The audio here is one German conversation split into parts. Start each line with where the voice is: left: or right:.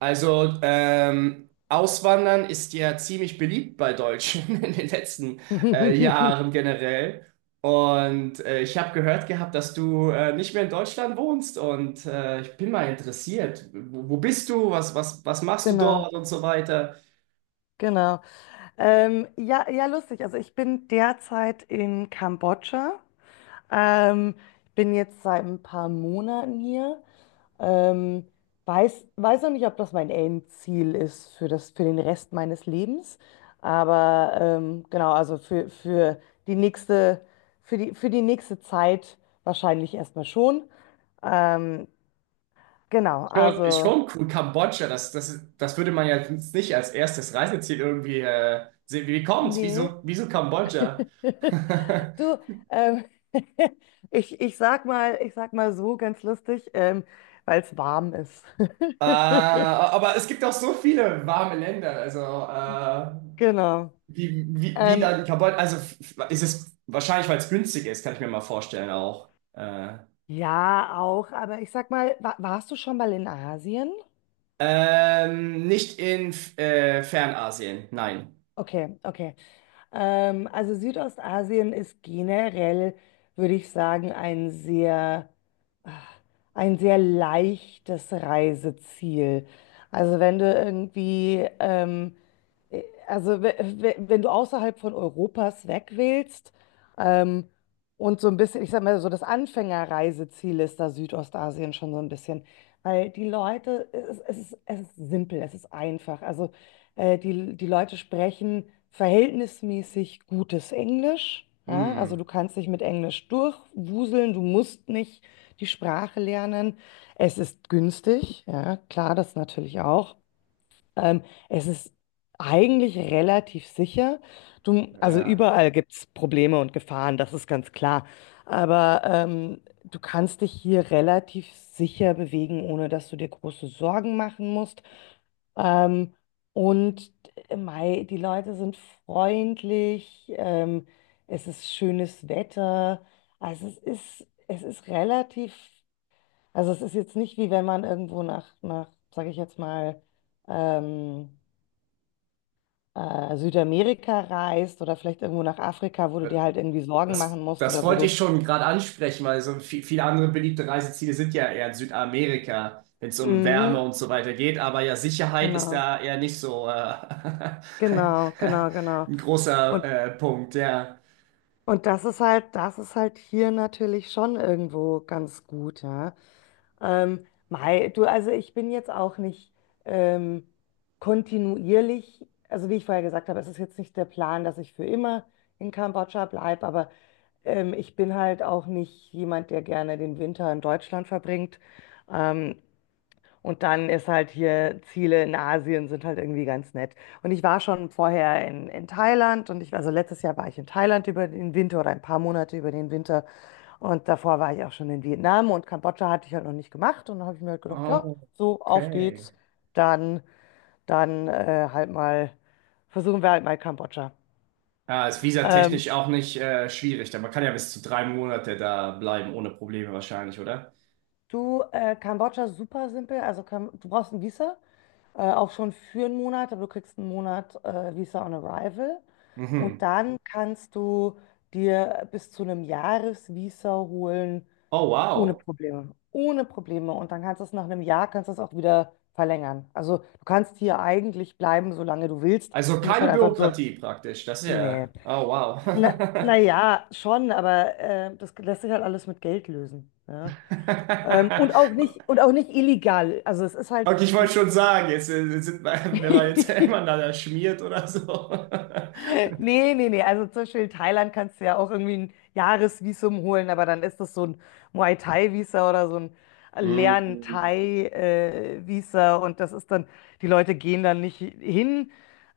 right: Also, Auswandern ist ja ziemlich beliebt bei Deutschen in den letzten Jahren generell. Und ich habe gehört gehabt, dass du nicht mehr in Deutschland wohnst. Und ich bin mal interessiert. Wo bist du? Was machst du
left: Genau,
right: dort und so weiter?
left: genau. Ja, ja, lustig. Also ich bin derzeit in Kambodscha. Ähm, bin jetzt seit ein paar Monaten hier. Ähm, weiß noch nicht, ob das mein Endziel ist für das, für den Rest meines Lebens. Aber genau, also die nächste, für die nächste Zeit wahrscheinlich erstmal schon. Ähm, genau,
right: Schon, ist
left: also
right: schon cool. Kambodscha, das würde man ja jetzt nicht als erstes Reiseziel irgendwie sehen. Wie kommt's?
left: nee.
right: Wieso Kambodscha?
left: Du, ähm, ich sag mal so ganz lustig, weil es warm ist.
right: Aber es gibt auch so viele warme Länder, also
left: Genau.
right: wie
left: Ähm,
right: da die Cambodja, ist es wahrscheinlich, weil es günstig ist, kann ich mir mal vorstellen auch.
left: ja, auch, aber ich sag mal, wa warst du schon mal in Asien?
right: Nicht in Fernasien, nein.
left: Okay, okay. Also Südostasien ist generell, würde ich sagen, ein ah, sehr leichtes Reiseziel. Also wenn du irgendwie, also wenn du außerhalb von Europas weg willst, ähm, und so ein bisschen, ich sag mal, so das Anfängerreiseziel ist da Südostasien schon so ein bisschen. Weil die Leute, es ist simpel, es ist einfach. Also die Leute sprechen verhältnismäßig gutes Englisch. Ja? Also
right: Hm,
left: du kannst dich mit Englisch durchwuseln, du musst nicht die Sprache lernen. Es ist günstig, ja, klar, das natürlich auch. Ähm, Es ist eigentlich relativ sicher. Du, also
right: ja.
left: überall gibt es Probleme und Gefahren, das ist ganz klar. Aber du kannst dich hier relativ sicher bewegen, ohne dass du dir große Sorgen machen musst. Ähm, und mei, die Leute sind freundlich, es ist schönes Wetter. Also es ist relativ, also es ist jetzt nicht, wie wenn man irgendwo nach sage ich jetzt mal, ähm, Südamerika reist oder vielleicht irgendwo nach Afrika, wo du dir halt irgendwie Sorgen
right: Das,
left: machen musst
right: das
left: oder wo
right: wollte
left: du.
right: ich schon gerade ansprechen, weil so viele andere beliebte Reiseziele sind ja eher in Südamerika, wenn es um Wärme
left: Mhm,
right: und so weiter geht. Aber ja, Sicherheit ist
left: genau,
right: da eher nicht so
left: genau, genau, genau.
right: ein großer
left: Und,
right: Punkt, ja.
left: und das ist halt hier natürlich schon irgendwo ganz gut, ja. Mei, du, also ich bin jetzt auch nicht ähm, kontinuierlich, also wie ich vorher gesagt habe, es ist jetzt nicht der Plan, dass ich für immer in Kambodscha bleibe, aber ich bin halt auch nicht jemand, der gerne den Winter in Deutschland verbringt. Ähm, und dann ist halt hier, Ziele in Asien sind halt irgendwie ganz nett. Und ich war schon vorher in Thailand und also letztes Jahr war ich in Thailand über den Winter oder ein paar Monate über den Winter. Und davor war ich auch schon in Vietnam und Kambodscha hatte ich halt noch nicht gemacht. Und dann habe ich mir halt gedacht, ja,
right: Oh,
left: so, auf
right: okay.
left: geht's. Dann, dann halt mal, versuchen wir halt mal Kambodscha.
right: Ja, ist
left: Ähm,
right: visatechnisch auch nicht schwierig. Da Man kann ja bis zu drei Monate da bleiben, ohne Probleme wahrscheinlich, oder?
left: Du, Kambodscha ist super simpel. Also Kam du brauchst ein Visa, auch schon für einen Monat, aber du kriegst einen Monat Visa on Arrival. Und
right: Mhm.
left: dann kannst du dir bis zu einem Jahresvisa holen,
right: Oh,
left: ohne
right: wow.
left: Probleme. Ohne Probleme. Und dann kannst du es nach einem Jahr, kannst du es auch wieder verlängern. Also du kannst hier eigentlich bleiben, solange du willst.
right: Also
left: Du musst
right: keine
left: halt einfach nur.
right: Bürokratie praktisch. Das ist ja.
left: Nee.
right: Oh,
left: Na,
right: wow.
left: naja, schon, aber das lässt sich halt alles mit Geld lösen, ja. Und auch nicht, und auch nicht illegal. Also es ist halt,
right: Okay, ich wollte
left: das,
right: schon
left: das
right: sagen, jetzt sind, wenn man jetzt miteinander schmiert oder so.
left: Nee, nee, nee. Also zum Beispiel in Thailand kannst du ja auch irgendwie ein Jahresvisum holen, aber dann ist das so ein Muay Thai-Visa oder so ein
right: Hm.
left: Lern-Thai-Visa und das ist dann, die Leute gehen dann nicht hin.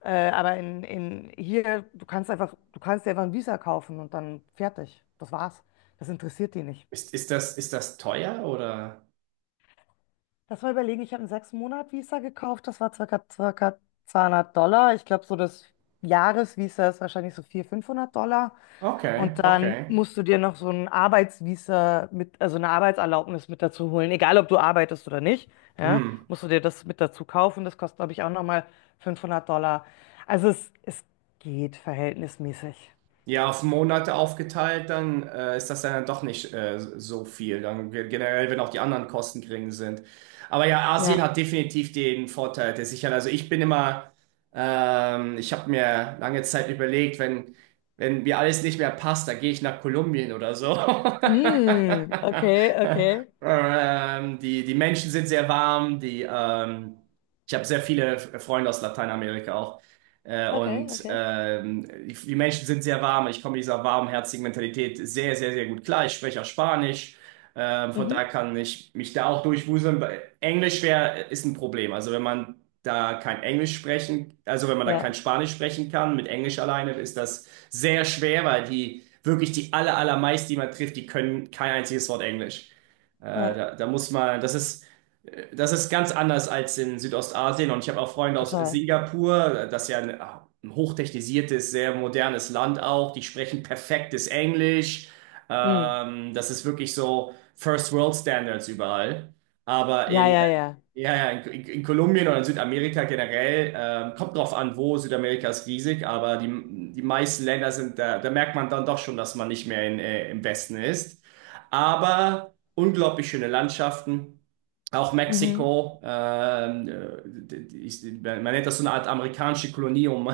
left: Aber in hier, du kannst dir einfach ein Visa kaufen und dann fertig. Das war's. Das interessiert die nicht.
right: Ist das teuer oder?
left: Lass mal überlegen, ich habe einen 6 Monat Visa gekauft, das war circa 200 Dollar. Ich glaube, so das Jahresvisa ist wahrscheinlich so 400, 500 Dollar.
right: Okay,
left: Und dann
right: okay.
left: musst du dir noch so ein Arbeitsvisa mit, also eine Arbeitserlaubnis mit dazu holen, egal ob du arbeitest oder nicht. Ja,
right: Hm.
left: musst du dir das mit dazu kaufen. Das kostet, glaube ich, auch nochmal 500 Dollar. Also es geht verhältnismäßig.
right: Ja, auf Monate aufgeteilt, dann ist das dann doch nicht so viel. Dann generell, wenn auch die anderen Kosten gering sind. Aber ja, Asien
left: Ja.
right: hat definitiv den Vorteil der Sicherheit. Also ich bin immer, ich habe mir lange Zeit überlegt, wenn mir alles nicht mehr passt, dann gehe ich nach Kolumbien oder so.
left: Mm, okay, okay.
right: Die Menschen sind sehr warm, ich habe sehr viele Freunde aus Lateinamerika auch. Äh,
left: Okay,
right: und
left: okay.
right: die Menschen sind sehr warm. Ich komme mit dieser warmherzigen Mentalität sehr, sehr, sehr gut klar. Ich spreche auch Spanisch. Von
left: Mhm.
right: daher kann ich mich da auch durchwuseln. Englisch ist ein Problem. Also wenn man da kein Englisch sprechen, also wenn man da kein
left: Ja,
right: Spanisch sprechen kann, mit Englisch alleine ist das sehr schwer, weil die wirklich die allermeisten, die man trifft, die können kein einziges Wort Englisch. Äh,
left: ja,
right: da, da muss man, das ist ganz anders als in Südostasien und ich habe auch Freunde aus
left: total.
right: Singapur, das ist ja ein hochtechnisiertes, sehr modernes Land auch, die sprechen perfektes Englisch.
left: Mm.
right: Das ist wirklich so First World Standards überall. Aber
left: Ja, ja, ja.
right: ja, ja, in Kolumbien oder in Südamerika generell, kommt drauf an, wo Südamerika ist riesig, aber die meisten Länder sind, da merkt man dann doch schon, dass man nicht mehr im Westen ist. Aber unglaublich schöne Landschaften. Auch
left: Mhm.
right: Mexiko, man nennt das so eine Art amerikanische Kolonie um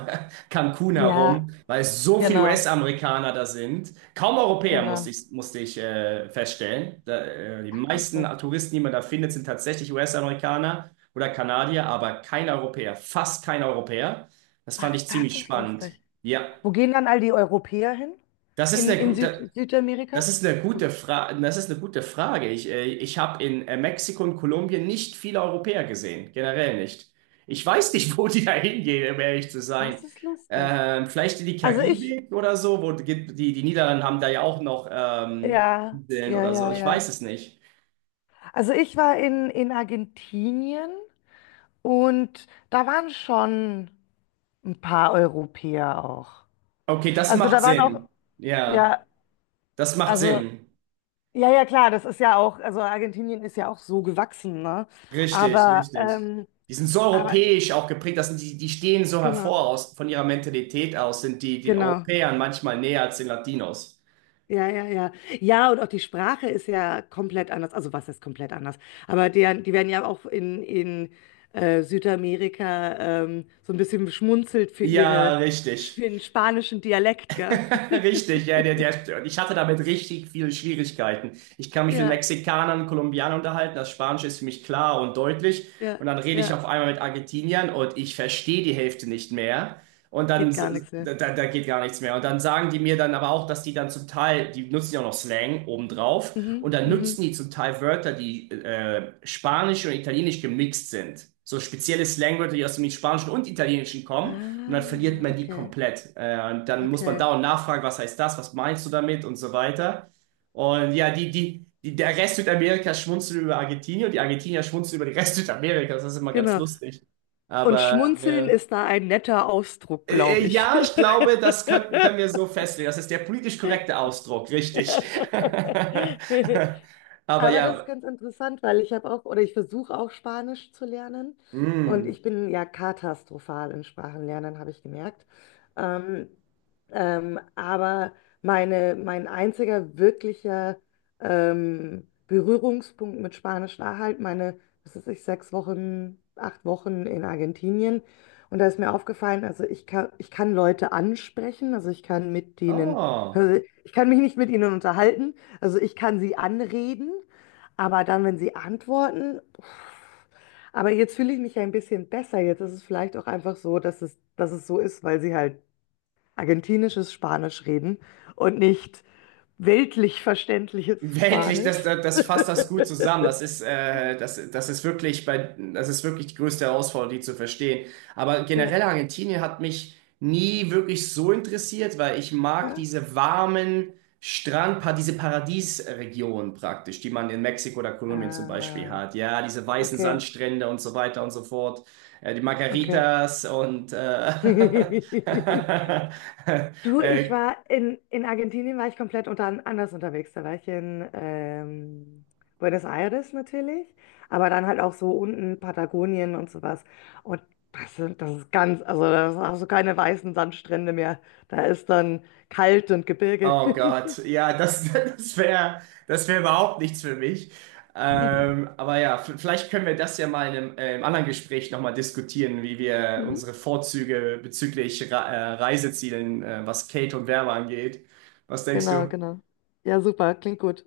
right: Cancun
left: Ja,
right: herum, weil es so viele
left: genau,
right: US-Amerikaner da sind. Kaum Europäer,
left: genau.
right: musste ich feststellen. Die
left: Ach,
right: meisten
left: lustig.
right: Touristen, die man da findet, sind tatsächlich US-Amerikaner oder Kanadier, aber kein Europäer, fast kein Europäer. Das
left: Ach,
right: fand ich
left: das
right: ziemlich
left: ist
right: spannend.
left: lustig.
right: Ja,
left: Wo gehen dann all die Europäer hin?
right: das ist
left: In,
right: eine
left: in
right: gute.
left: Südamerika?
right: Das ist eine gute Fra Das ist eine gute Frage. Ich habe in Mexiko und Kolumbien nicht viele Europäer gesehen, generell nicht. Ich weiß nicht, wo die da hingehen, um ehrlich zu sein.
left: Das ist lustig.
right: Vielleicht in die
left: Also ich,
right: Karibik oder so, wo die die Niederlande haben da ja auch noch
left: ja,
right: Inseln
left: ja,
right: oder
left: ja,
right: so. Ich weiß
left: ja.
right: es nicht.
left: Also ich war in Argentinien und da waren schon ein paar Europäer auch.
right: Okay, das
left: Also
right: macht
left: da waren auch,
right: Sinn.
left: ja,
right: Ja, das macht
left: also
right: Sinn.
left: ja, ja, klar, das ist ja auch, also Argentinien ist ja auch so gewachsen, ne?
right: Richtig,
left: Aber,
right: richtig.
left: ähm,
right: Die sind so
left: aber
right: europäisch auch geprägt, das sind die, die stehen so
left: genau,
right: hervor aus, von ihrer Mentalität aus, sind die den
left: genau.
right: Europäern manchmal näher als den Latinos.
left: Ja, ja, ja. Ja, und auch die Sprache ist ja komplett anders. Also was ist komplett anders? Aber die werden ja auch in Südamerika so ein bisschen beschmunzelt für
right: Ja,
left: für
right: richtig.
left: den spanischen Dialekt, gell?
right: Richtig, ja, ich hatte damit richtig viele Schwierigkeiten. Ich kann mich mit
left: Ja,
right: Mexikanern, Kolumbianern unterhalten, das Spanische ist für mich klar und deutlich.
left: ja,
right: Und dann rede ich
left: ja.
right: auf einmal mit Argentiniern und ich verstehe die Hälfte nicht mehr. Und dann,
left: Geht gar
right: s-
left: nichts mehr.
right: da, da, da geht gar nichts mehr. Und dann sagen die mir dann aber auch, dass die dann zum Teil, die nutzen ja auch noch Slang obendrauf.
left: Mhm,
right: Und dann
left: mhm.
right: nutzen die zum Teil Wörter, die Spanisch und Italienisch gemixt sind. So spezielle Slangwörter, die aus dem Spanischen und Italienischen kommen. Und dann verliert
left: Ah,
right: man die
left: okay,
right: komplett. Und dann muss man
left: okay.
right: dauernd nachfragen, was heißt das, was meinst du damit und so weiter. Und ja, der Rest Südamerikas schmunzelt über Argentinien und die Argentinier schmunzeln über den Rest Südamerikas. Das ist immer ganz
left: Genau.
right: lustig.
left: Und
right: Aber
left: schmunzeln
right: ja.
left: ist da ein netter Ausdruck,
right: äh,
left: glaube ich.
right: ja, ich glaube, das können wir so festlegen. Das ist der politisch korrekte Ausdruck, richtig. Aber
left: Aber das ist
right: ja,
left: ganz interessant, weil ich habe auch, oder ich versuche auch Spanisch zu lernen. Und
right: mh,
left: ich bin ja katastrophal in Sprachenlernen, habe ich gemerkt. Ähm, aber meine, mein einziger wirklicher Berührungspunkt mit Spanisch war halt meine, was weiß ich, 6 Wochen, 8 Wochen in Argentinien. Und da ist mir aufgefallen, also ich kann Leute ansprechen, also ich kann mit denen,
right: oh.
left: also ich kann mich nicht mit ihnen unterhalten, also ich kann sie anreden. Aber dann, wenn sie antworten, uff. Aber jetzt fühle ich mich ja ein bisschen besser. Jetzt ist es vielleicht auch einfach so, dass es so ist, weil sie halt argentinisches Spanisch reden und nicht weltlich verständliches
right: Weltlich, das,
left: Spanisch.
right: das, das fasst das gut zusammen. Das ist, das, das ist wirklich bei, Das ist wirklich die größte Herausforderung, die zu verstehen. Aber generell
left: Ja.
right: Argentinien hat mich nie wirklich so interessiert, weil ich mag
left: Ja.
right: diese diese Paradiesregionen praktisch, die man in Mexiko oder Kolumbien zum Beispiel
left: Ah,
right: hat. Ja, diese weißen
left: okay,
right: Sandstrände und so weiter und so fort. Die
left: okay.
right: Margaritas und
left: Du, ich
right: äh,
left: war in Argentinien, war ich komplett anders unterwegs. Da war ich in Buenos Aires natürlich, aber dann halt auch so unten Patagonien und sowas. Und das ist ganz, also das sind auch so keine weißen Sandstrände mehr. Da ist dann kalt und Gebirge.
right: oh Gott, ja, das wär überhaupt nichts für mich. Aber ja, vielleicht können wir das ja mal im anderen Gespräch nochmal diskutieren, wie wir
left: Mhm.
right: unsere Vorzüge bezüglich Re Reisezielen, was Kate und Werbe angeht. Was denkst
left: Genau,
right: du?
left: genau. Ja, super, klingt gut.